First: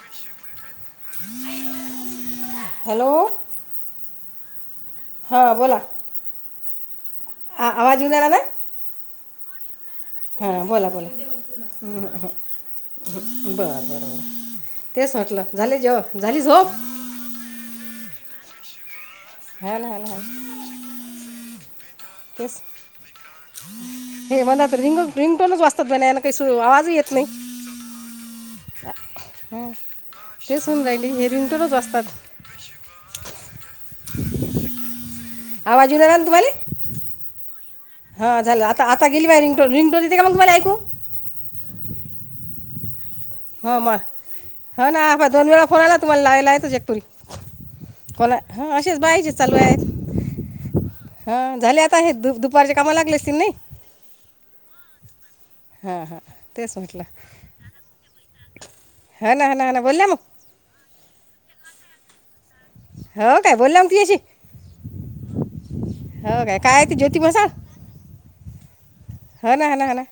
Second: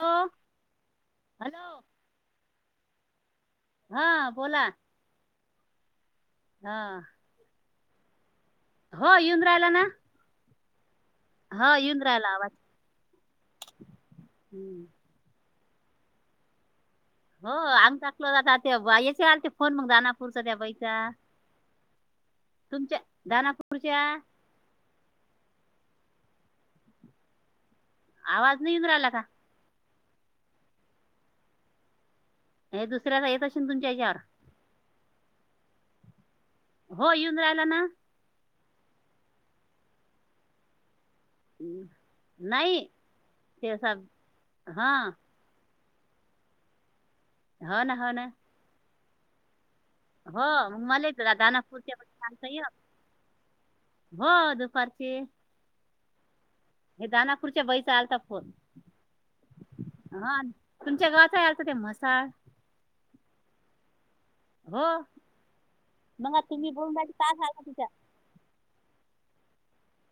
Hello hello hello हा बोला हां बोला हा ह आवाज उ द रा ना हो येऊन राहिला ना हा बोला बोला हा येऊन राहायला आवाज बरं बरं बर हम्म. तेच म्हटलं झाले जेव झाली झोप हो आमचाा कलो आता ते याचे आल ते फोन हा मग ना हा ना जाना हा पुरचा त्या बाईचा ते तुमच्या दानापूरच्या हे मला आ रिंग रिंगटनच वात काहीर आवाज येत नाही आवाज नाही उऊ राहिला का हां तेच होऊन राहिली हेरिंग तरच असतात हे दुसऱ्याला येतशे ना तुमच्या चार आवाज उनणार ना तुम्हाला हो येऊन राहिला ना हा झालं आता आता गेली बा रिंगो रिंगटो देते का मग तुम्हाला ऐकू नाही ते हो असा मग हो हा ना आप दोन वेळा फोन आला तुम्हाला लायला येतो जगपुरी होा ना हो ना तसेच बाईकचे लू आहेत हो मले मग हां झाले दानापुरत आता हे दु टाकता य दुपारच्या कामाला लागले असतील नाही हो दुपारची हा हा हे दानापूरच्या वैचा आलता फोन हा ना हा ना हा ना बोल ना मग हा तुमच्या गावात आल तर ते मसाळ होा काय बोल्ल न ती अशी हो मग काय तुम्ही काय बोल ती ज्योती टाक बसाल हाय तिच्या हो ना ह ना ह ना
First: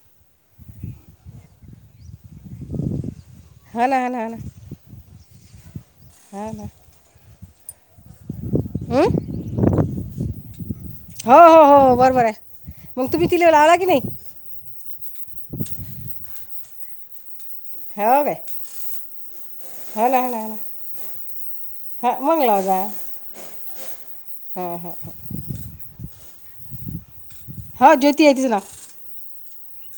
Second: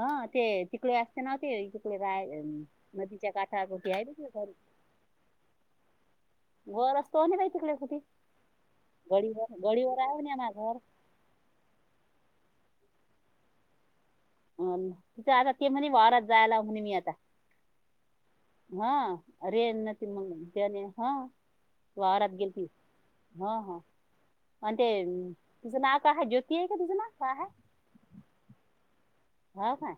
ह ते तिकडे असते नाव्हते तिकडे राहले च्या काठा हो कुठी ना आहे हा ना हा ना घरी हा ना घर असतो आणि मा तिकला कुठे हं? घडीवर गळीवरर आहे न आम घर हो हो हो बरोबर मग तुम्ही तिला लावला की नाही अन तिथं आता ते म्हणे वावरात जायला मी नी आता हो काय हा अरे न त हो ना हा मग ना हा ना त्याने हा हा वारात मग गेल लाव ती जा ह हा हां आणि ते हां हां तुझं नाव काय आहे ज्योती आहे का तुझं नाव काय आहे हा ज्योती आहे तिच नाव हो काय.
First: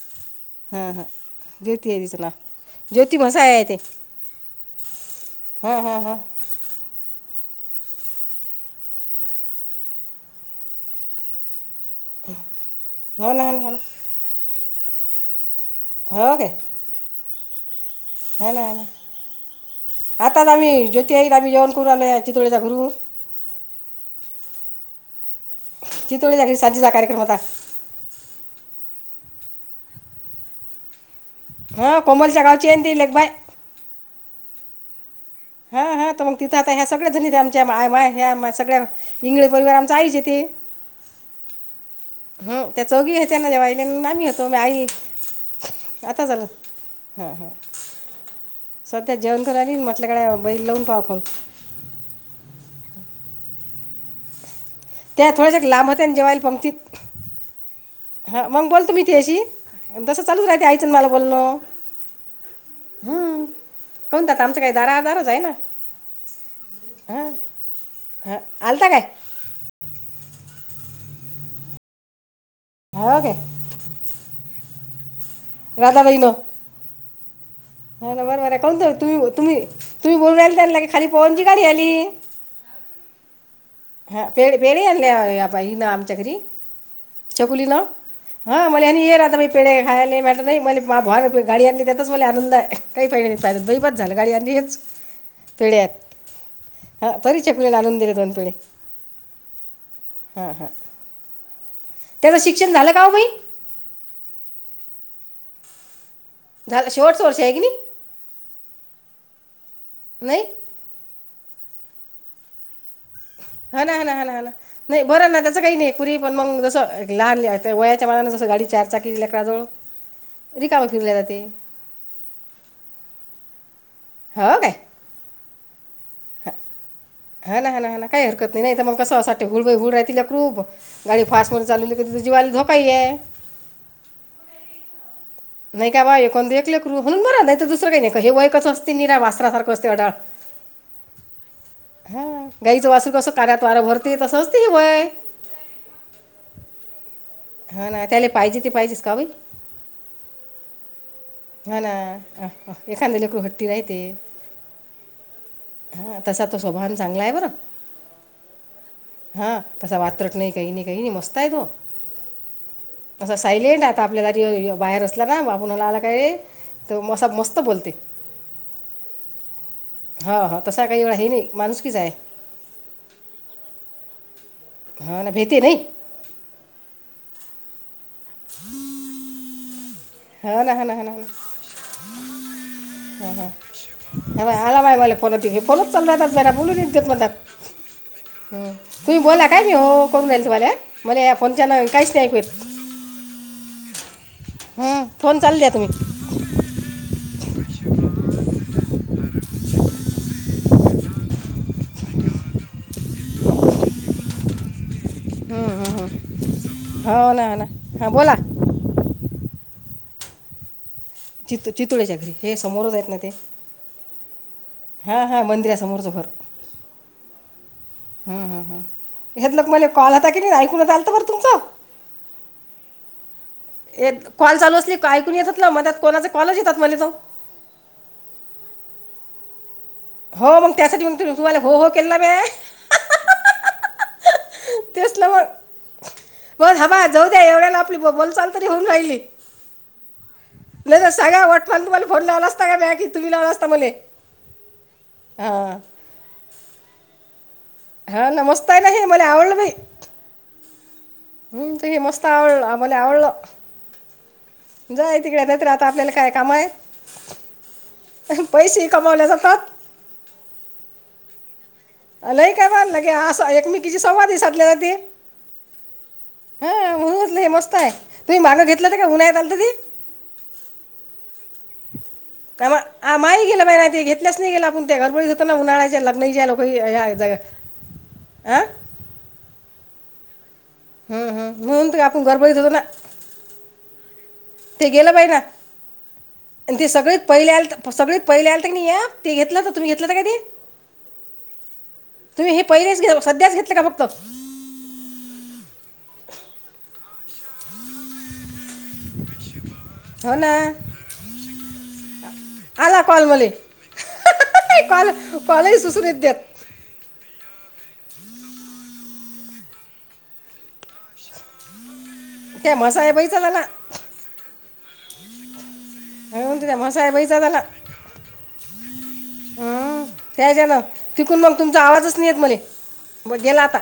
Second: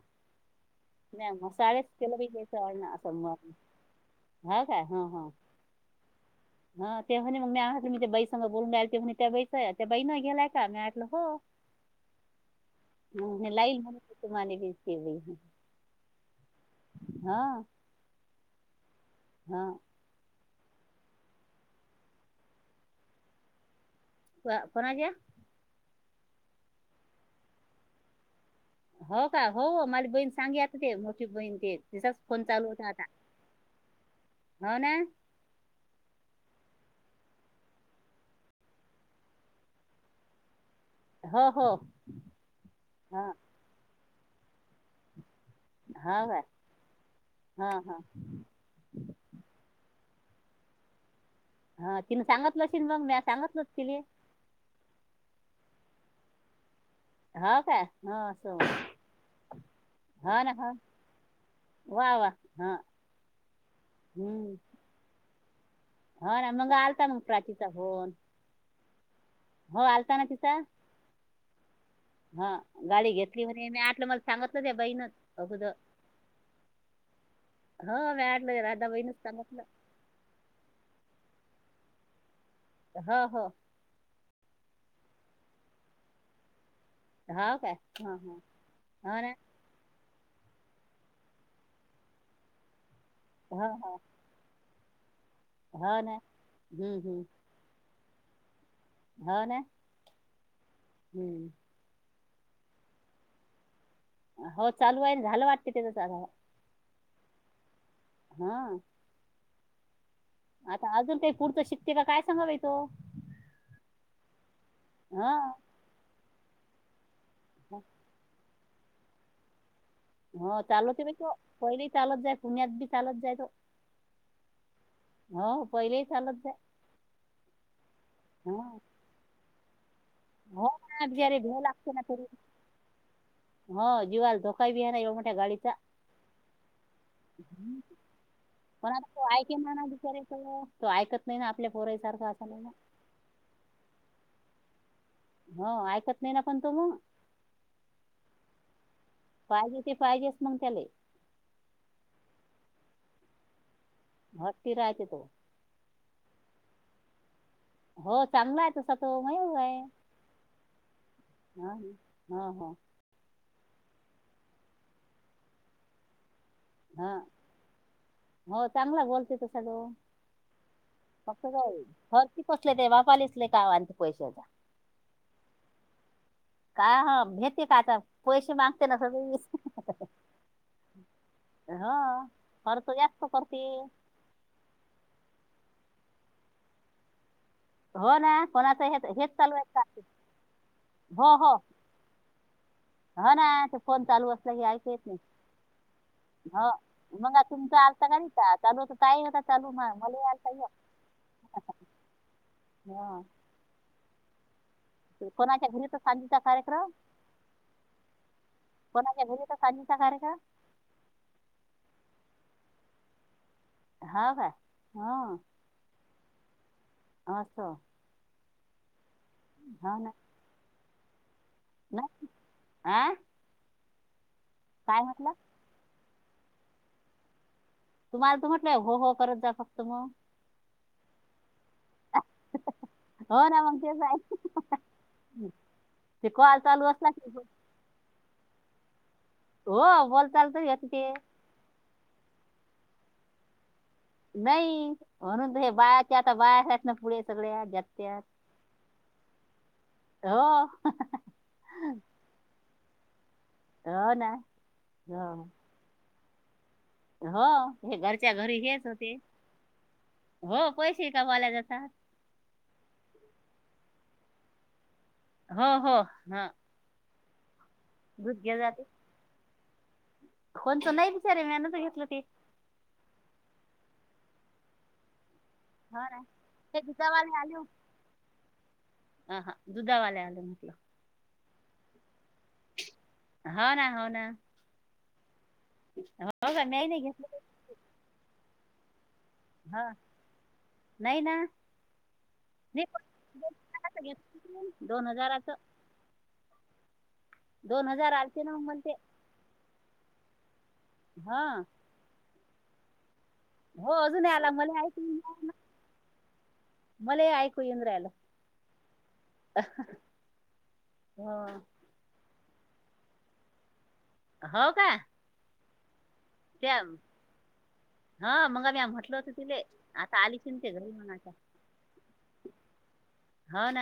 हा हा नाही मसाळेच ज्योती आहे तीच केलं बाई नाव ज्योती मसा आहे य ते होा का ह हा हा हा हा ह तेव्हाणे मग मी आटलं मी त्या बाई संग बोलून राल तेव्हाणी त्या बाईच त्या बाईण गेलाय का मी आटलं हो हो ना ह हा ना हा लाईल ना म्ह तु माारी बी सई. हो का हा ह ना ह ना हा आताच आम्ही ज्योती आम्ही जेवण करू आले चितोळीचा घरून. कोणा च्या चितोळी जा साजचा कार्यक्रम आता [unintelligible] हो का हो माला बहीण सांगे आता ते बहीण ते हा तचाच कोमलच्या फोन चालू गावची आहे ना होता ती आता लेकबाय हो ना हा हा तर मग तिथं आता ह्या सगळ्या जण येत आमच्या सगळ्या इंगळे परिवार आमचा आईश येत [inaudible] हो हो हम त्या चौघी हा आहे त्यांना जेव्हा आईल्या नामी होतो म आई हा आता का झालं हा हा त्याच्या जेवण करायला पण हिंमत लगडवाव आली म्हटल्याकडे बैल लावून पाहा फन हा तिने सांगतलशील मग म्या सांगतलच तिने थोड्या लांबत होते ना जेयल पंगतीत हो का हा मग बोलतो मीथशी जसं हो चालूच ना राहते हो आईचन मला बोलणं वा वा हा हम्म कोणत आता हम्म आमचं काही दारदारच आहे ना हो ना मग आलता मग हां प्राचीचा होन हां आलता काय हो आलता ना त हा गाडी हो काय घेतली म्हने मी आटलं मला सांगतलं त्या बाईन. राधा बइन. ह हो मी बरं बर आटलं राधा कोणत बाईनच तुम्ही तुम्ही सांगितलं तुम्ही बोलून राला त्यांला की खाली पव्हन ची गाडी आली. हा हा हा तेन बेडी आलेय आता हिन आमच्या घरी चोकुली नाव हा मला ये हो ना. राहता पेडे खायला आता नाही म मा बार नाो गडी आणली त्याेतच मला आनंद काही पाहिन प पाहिर हो, दईबज हो. झालं गाडी आणन येच पिळत हो ना. हं, ह हं. परच पुलेला आण आणून दिले दोन पिळे [unintelligible] हो ना हम्म त्याचं शिक्षण झालं का ओ बाई हो चालू आहेईल झालं वाटते त्याचा शेवटच वर्ष हाय कणी हा नाही आता अजून काही पुढतं शिकते का काय सांगावे तो हा ना हा हाणा हाणा नाही बरं ना हां. त्याच काही नाही कुरी पण मग जस लहान ल वयाच्या मनां जसं गाडी चारचाकीली ललेकराजवळ हो चालवतते त पहिली चालत जाय पुण्यात बी चालत जाय त होा काय पहिले चालत जा हा ना हा ना हा काही हरकत नाही तर मग कसंसाठी हुळबई हुळ रा तिला क्रूप हो ना गाडी बिचारे फास्ट भ्याव म लागते चालवली ना करी तरी. जीवाला धोका आहे हो जीवाला धोका बी आहे ना एवढ्या मोठ्या गाडीचा. नाही का बाबा हे कोण दे एकले क्रू म्हणून बर नाही तर हं. दुसरंही नाही का हेवाईकच पण असते आता निरा तो ऐके वास्तनाारखं ना ना असते अडाळ बिचारे तो. तो ऐकत नाही ना आपल्या हा पोरासारखा असा नाही ना. गाईचं वासू कस कार्यात वारा भरते तसं असते वय हो ऐकत नाही ना पण तो मग हा ना त्याला पाहिजे ते पाहिजेच कावई पाहिजे ते पाहिजेच मग त्याले. हा ना अ एखाद लेकरू हट्टी राह ते हट्टी राहते तो. हा तसा तो स्वभाान चांगला आहे बरं हो चांगला आहे तसा तो मयूर हा आहे तसा वाात्रट नाही काही नाही काही नाही मस्त आहे तो हा हो हो असं सायलेंट आता आपल्यालारी बाहेर असला ना बापणाला आला काय तर हा मग असा मस्त बोलते हो चांगला बोलते त सगं हा हा तसा काही एवढा हे फक्त नाही काय माणुसकीच आहे खर्ती कसले ते वापालेसले का आणच्या पैशाचा हा ना भेती नाही काय हा भेते काय आता पैसे मागते ना स हा ना ना हो खर्च जास्त ह करते हा आला बाई मला फोनत फोनच चालला जरा बोलून देत म त्या हो ना ह कोणाचं हे तुम्ही हेच बोला चालू काय आहे नाही का हो करून राहिल तुम्हाला मला या फोनच्या काहीच नाही ऐकूत म हा ना ते फोन चालू असत हम्म फोन चालू दया तुम्ही हो मग तुमच आलता का का चाल हो तर ता होता चालू मग मला आलता [inaudible] हा ते हम्म कोणाच्या घरी तर हम्म सांजीचा कार्यक्रम हम हो ना हो ना हा बोला पानीचा कार्यक्रम चित चितोळेच्या घरी हे समोरच आहेत ना ते हा का हा हा मंदिर आहे समोरचं फर अचछा! ह ह हेत लग मला ना कॉल होता की नाही ऐकून चाल बर तुमचं. नाही आं. कॉल चालू असली ऐकून येतात ना म त्यात कोणाचा कॉलच येतात मला तो तुम्हाला तर म्हटलंय हो हो करत जा फक्त मग हो मग त्यासाठी मग त तुम्हाला हो हो केला म हो नामक बोल हबा जाऊ द्या एवढ्याला आपली बोलचाल तरी हो राहि नाही हो बोल चालतं येते ते सगळ्याण तुम्हाला फोन लावला असता का तुम्ही लाव असता मला नाही म्हणून हे हां बायाचे आता बाहेच ना पुढे सगळे हा नमस्तय ना मला आवडलं भाई हो मला हो ना आवडलं जाय हो तिकडे नाहीत्र आता आपल्याला काय काम आहे हो ते घरच्या घरी हेच पैसे होते कमावले जातात हो पैसे कमाला जात नाही काय बललं की अस एकमेकीची संवादी साधले जात ते हो हो हा म्हटलं हे मस्त आहे दूध तुम्ही घे मागं जाते घेतलं का गन्हा आली. कोणतं नाही बिचारे मी अनच घेतलं ते. काय माही गेलं बाहि ना ते घेतल्याच नाही गेलं आपण त्या घरबडी. उन्हाळा्याच्या हो ना लग्न लोक ते दुधावाले आले होते. अं. हा, हा. दुधावाले आले होते हम् हम्म होत का आपण गरब यित होतो ना. हो ना हो ना ते गेलं पाहि ना हो का मी ते नाही सगळी घेतलं पहिले सगळी पहिले आ. या ते घेतलं हो तुम्ही घेतलं कधी. नाही ना दोन हार घेत फक्त दोन हजाराचं. दोन हजार अठचे नऊ म. होना. हा. आला कॉलमली हो अजून आला मला ऐकू कॉल येईन ना. कॉलही सुसरत देत. मला ऐकयंद्रला. [unintelligible] हा. ते मसा आहे पैचला ना. हो का. होऊन त्या म साहे बैचाात झाला. हा मंग आमी म्हटल होत तिले हं, आता आली चिनते त्याच्यानं घरी म्हनाच्या. तिकून मग तुमचा आवाजच नाही येत मले मग गेला आता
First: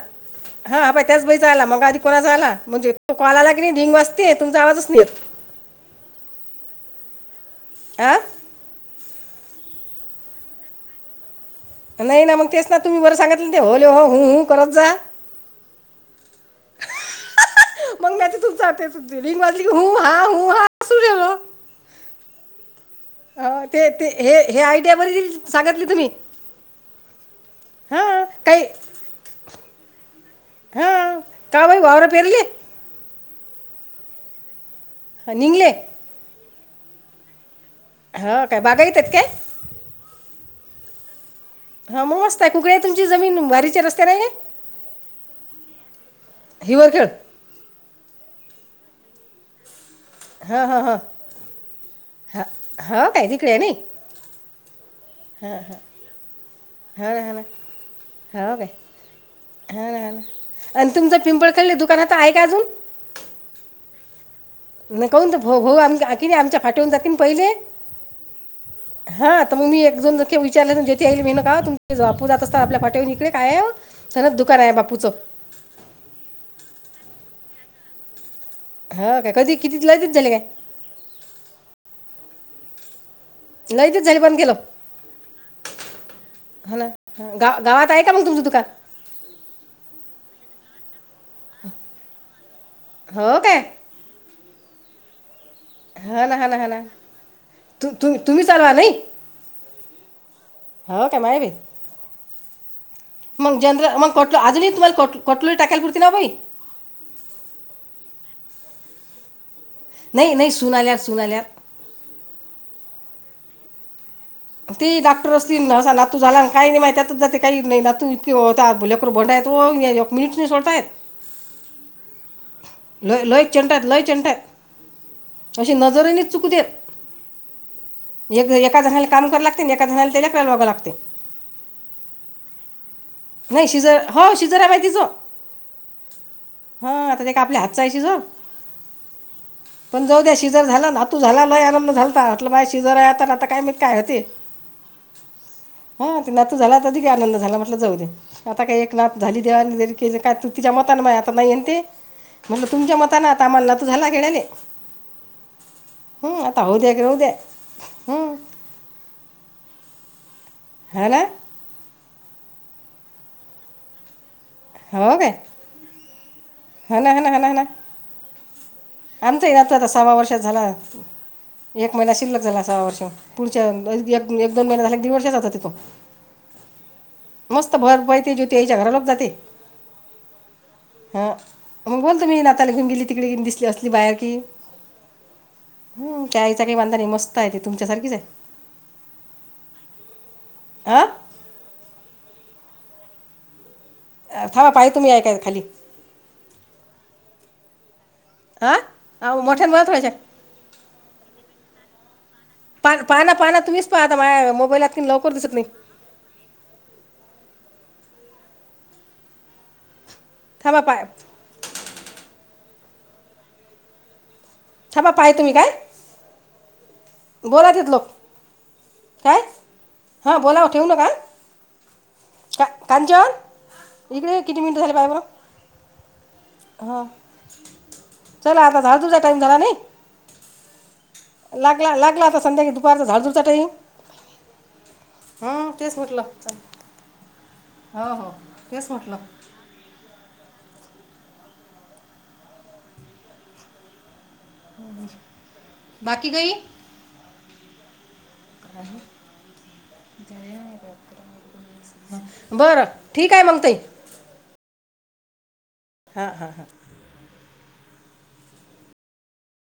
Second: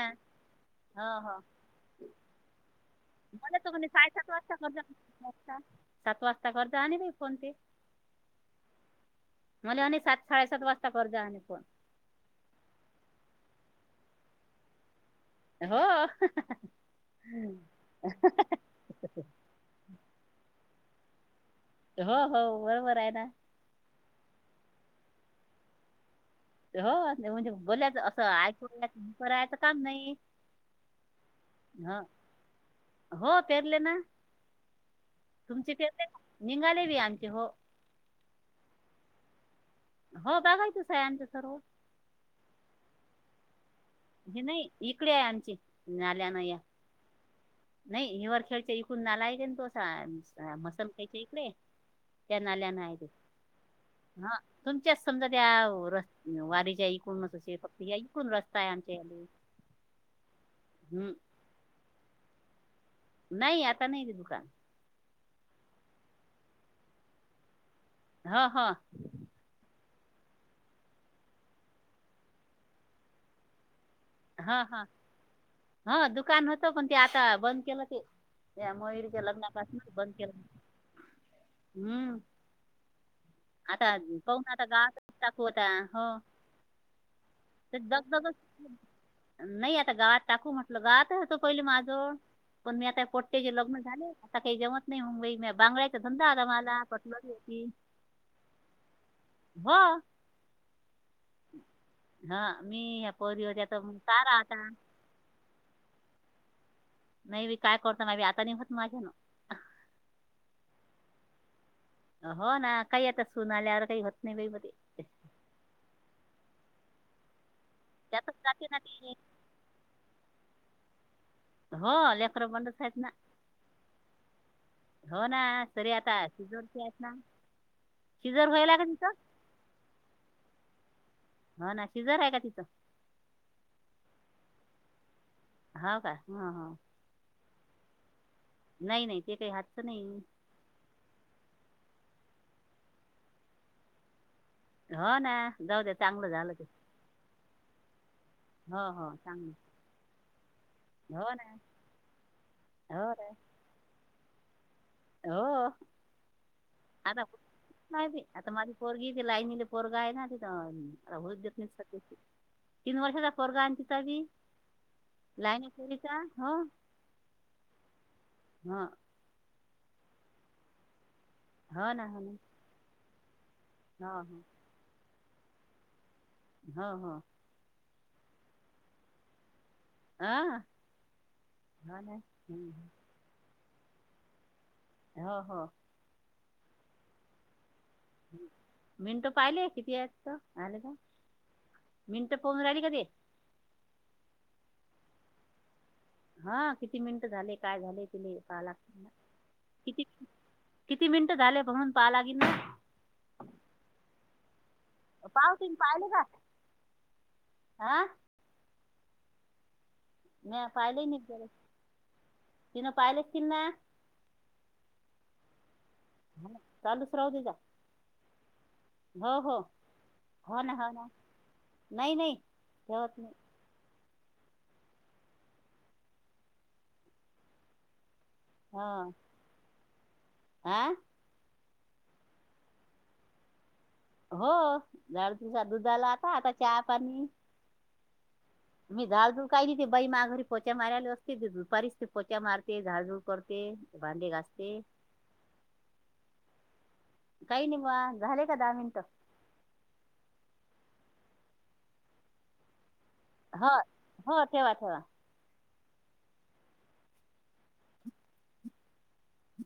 हा प त्याच बई जायला मग आधी कोणा जायला म्हणजे. तो कॉल आला बला की नाही तु म्ह ढिंग साडेसात वाजते वाजता तुमचा करज आवाजच नाही वा येत सात वाजता करज आणि मी कोण ते. आ. मला आणि सात साडेसात वाजता पर जा आणि फोन. नाही ना मग तेच ना तुम्ही बरं सांगितलं ते होले हो ह हो करत जा. हो. मग नाही तू ज त लिंग वाजली ह हा ह हाूेलो. हो हो बरोबर आहे ना. ते ते हे हे आयडिया बर सांगितली तुम्ही. हो म्हणजे बोलच असं हां ऐकूरायचं का नाही. हा का भाई ह बावर फरले. हो पेरले ना निघले तुमचे पेरले ना निघाले बी आमचे हो. हा काय बागा यितात काय. हो काघाय त सं स. हा मग मस्त कुकडे तुमची जमीन वारीचेर अस. ह नाही इकडे आहे आमची नाल्यान या हिवर खेळ नाही ह व खे इकून ना [unintelligible] हां हां मसम कयच्या हां इकडे त्या नाल्यान आहे हां ते हो काय तिकडे आहे नाही हा तुमच्या समजा त्यास् वारीच्या हा ना हा एकूणचे फक्त ह एकूण ना हो रस्ता काय आहे. याले हा हा आणि हम्म तुमच पिंपळ खल्ली दुकानात आहे का अजून. नाही आता नाही रे दुकान. आणि कून होऊ आम की नाही आमच्या फाटेवून जाते पहिले. हा हा. एको ज विचारलं त तेथे येईल मे ना का तुम बापू जात असता आपल्या पाटे येऊ इकड काय. सनद दुकान हा आहे हा बापूचं हा दुकान होतं पण ते आता बंद केलं ते. त्या हो मयूरीच्या काय लग्ना कधी पासून किती लयतीच बंद झाले केला काय हम्म. आता लयतीच झाले बंद पाहुन केलं आता गातच टाकू होता हो. हो ना हा, गाव गावात आहे का मग दगदग तुमचं दुकान नाही आता गावात टाकू म्ह. गावातच होतो पहिले माझं पण मी आता हो पोट्ट्याचे काय लग्न झाले आता काही जमत नाही मुंबई मी. बांगडयचा हा धंदा ना आता हा ना हा मला ना पटलली होती. तु तु तुम्ही चालवा नाही हो हो का. हा मी ह परीवर त्याचा मग सारा आत [unintelligible] टकेल करती ना भाई नाही बी काय करत मी आता नाही होत माझे ना नाही नाही सुना आल्यात सुना आल्यात हो ना काही आता सून आल्यावर काही होत नाही बाई मध्ये ते डाक्टर असतील ना, नातू झाला काही नाही माहिती त्यातच जात काही नाही ना तू इ त्यातच जाते ना होतालेकर ते बोंय एक मिनिटं नाही सोडताय होले लो लो चंटात लोई चंट आहेत हो ना तरी आता शिजडचे आहेत ना सिजर एक व्हायला एका का तिथं जणाला कामराव लागते एका जणाला तेच्याकराला बघाव लागते हा ना शिजर हाय का तिचं? नाही शिजर हो शिजर आहे बाई तिज हो का? ह ह आपल्या हातचा काही हातचं नाही पण जाऊ द्या शिजर झाला नातू झाला, आनंद झालता म्हटलं माय शिजर आहे आता, काय माहित काय होते? हो ना जाऊ दे हां चांगलं झालं नातू ते झाला तर अधिक आनंद झाला म्हटलं जाऊ दे, आता हो काही एक हो नातं झाली चांगलं देवाण दिली, काय तू तिच्या मत आता हो ना नाहीय ते म्हटलं तुमच्या हो मताने ना आम्हाला नातू झाला गेळाने हो. आता होऊ द्या की राहू आता द्या हं. आता माझ पोरगी ती लाईनीले पोरगा आहे ना ृ हा ना ज [unintelligible] तीन वर्षाचा पोरगा आहेना तिचा बी हो ग लाईनी पोरीचा हणा हणा हाणा हाणा हा. आमचही आता आता सव्वा वर्षात झाला, हो एक ना महिना हो ना शिल्लक झाला सव्वा वर्ष होऊन पुढच्या एक हो हो एक दोन महिन्या एक दीड वर्षात जातो तो हा हा मस्त भर पाय ते ज्योती याच्या घरा लोक जाते हां हा हो मग ना बोलतो मी नाताला घेऊन हम्म. गेली तिकडेे येऊन दिसली असते. बाहेर की हो हो. चाय चा काय वांदा नाई मस्तये तिथे मिनटं पाहिलीय किती आलं का हां मिनट? सोम राहीली का ते? थांवा पाहि तुम्ही ऐकाय खाली हा किती मिनिट झाले काय झाले ति पाहालाग हां अहो मोठ्यानं बोला किती थोड्याशा किती मिनटं झाले म्हणून पाहालागी ना पा पाहा पाना तुम्हीच पाहा आता माझ्या मोबाईलात की लवकर दिसत नाही पावतीन पाहिले का हं? म्या थांबा पाय पाहिली ना सगळे तीन पाहिले असतील ना? थांबा पाय तुम्ही काय? चालूच राहूदे ग बोला तिथं लोक हो काय हो हां हो बोला ना ठेवू हो नका ना नाही नाही का ठेवत नाही कांचन इकडे किती मिनिटं झाली पाय बरं ह चला आता झाडूचा टाइम झाला नाही. आह? लागला लागला आता संध्याकाळी दुपारचा झाड झूड चा टाइम हो झाड झाडू झाला म्हटलं आता आता चहा पाणी हो हो. तेच मी म्हटलं झाडून कायली ते बाई माघरी पोचा मारायला असते ते दुपारीच पोचा मारते, झाडझूड करते, भांडे घासते. बाकी काय काय नाही झाले का दहा मिनिट बरं ठीक आहे मंग हो ताई हो ठेवा ठेवा हा हा हा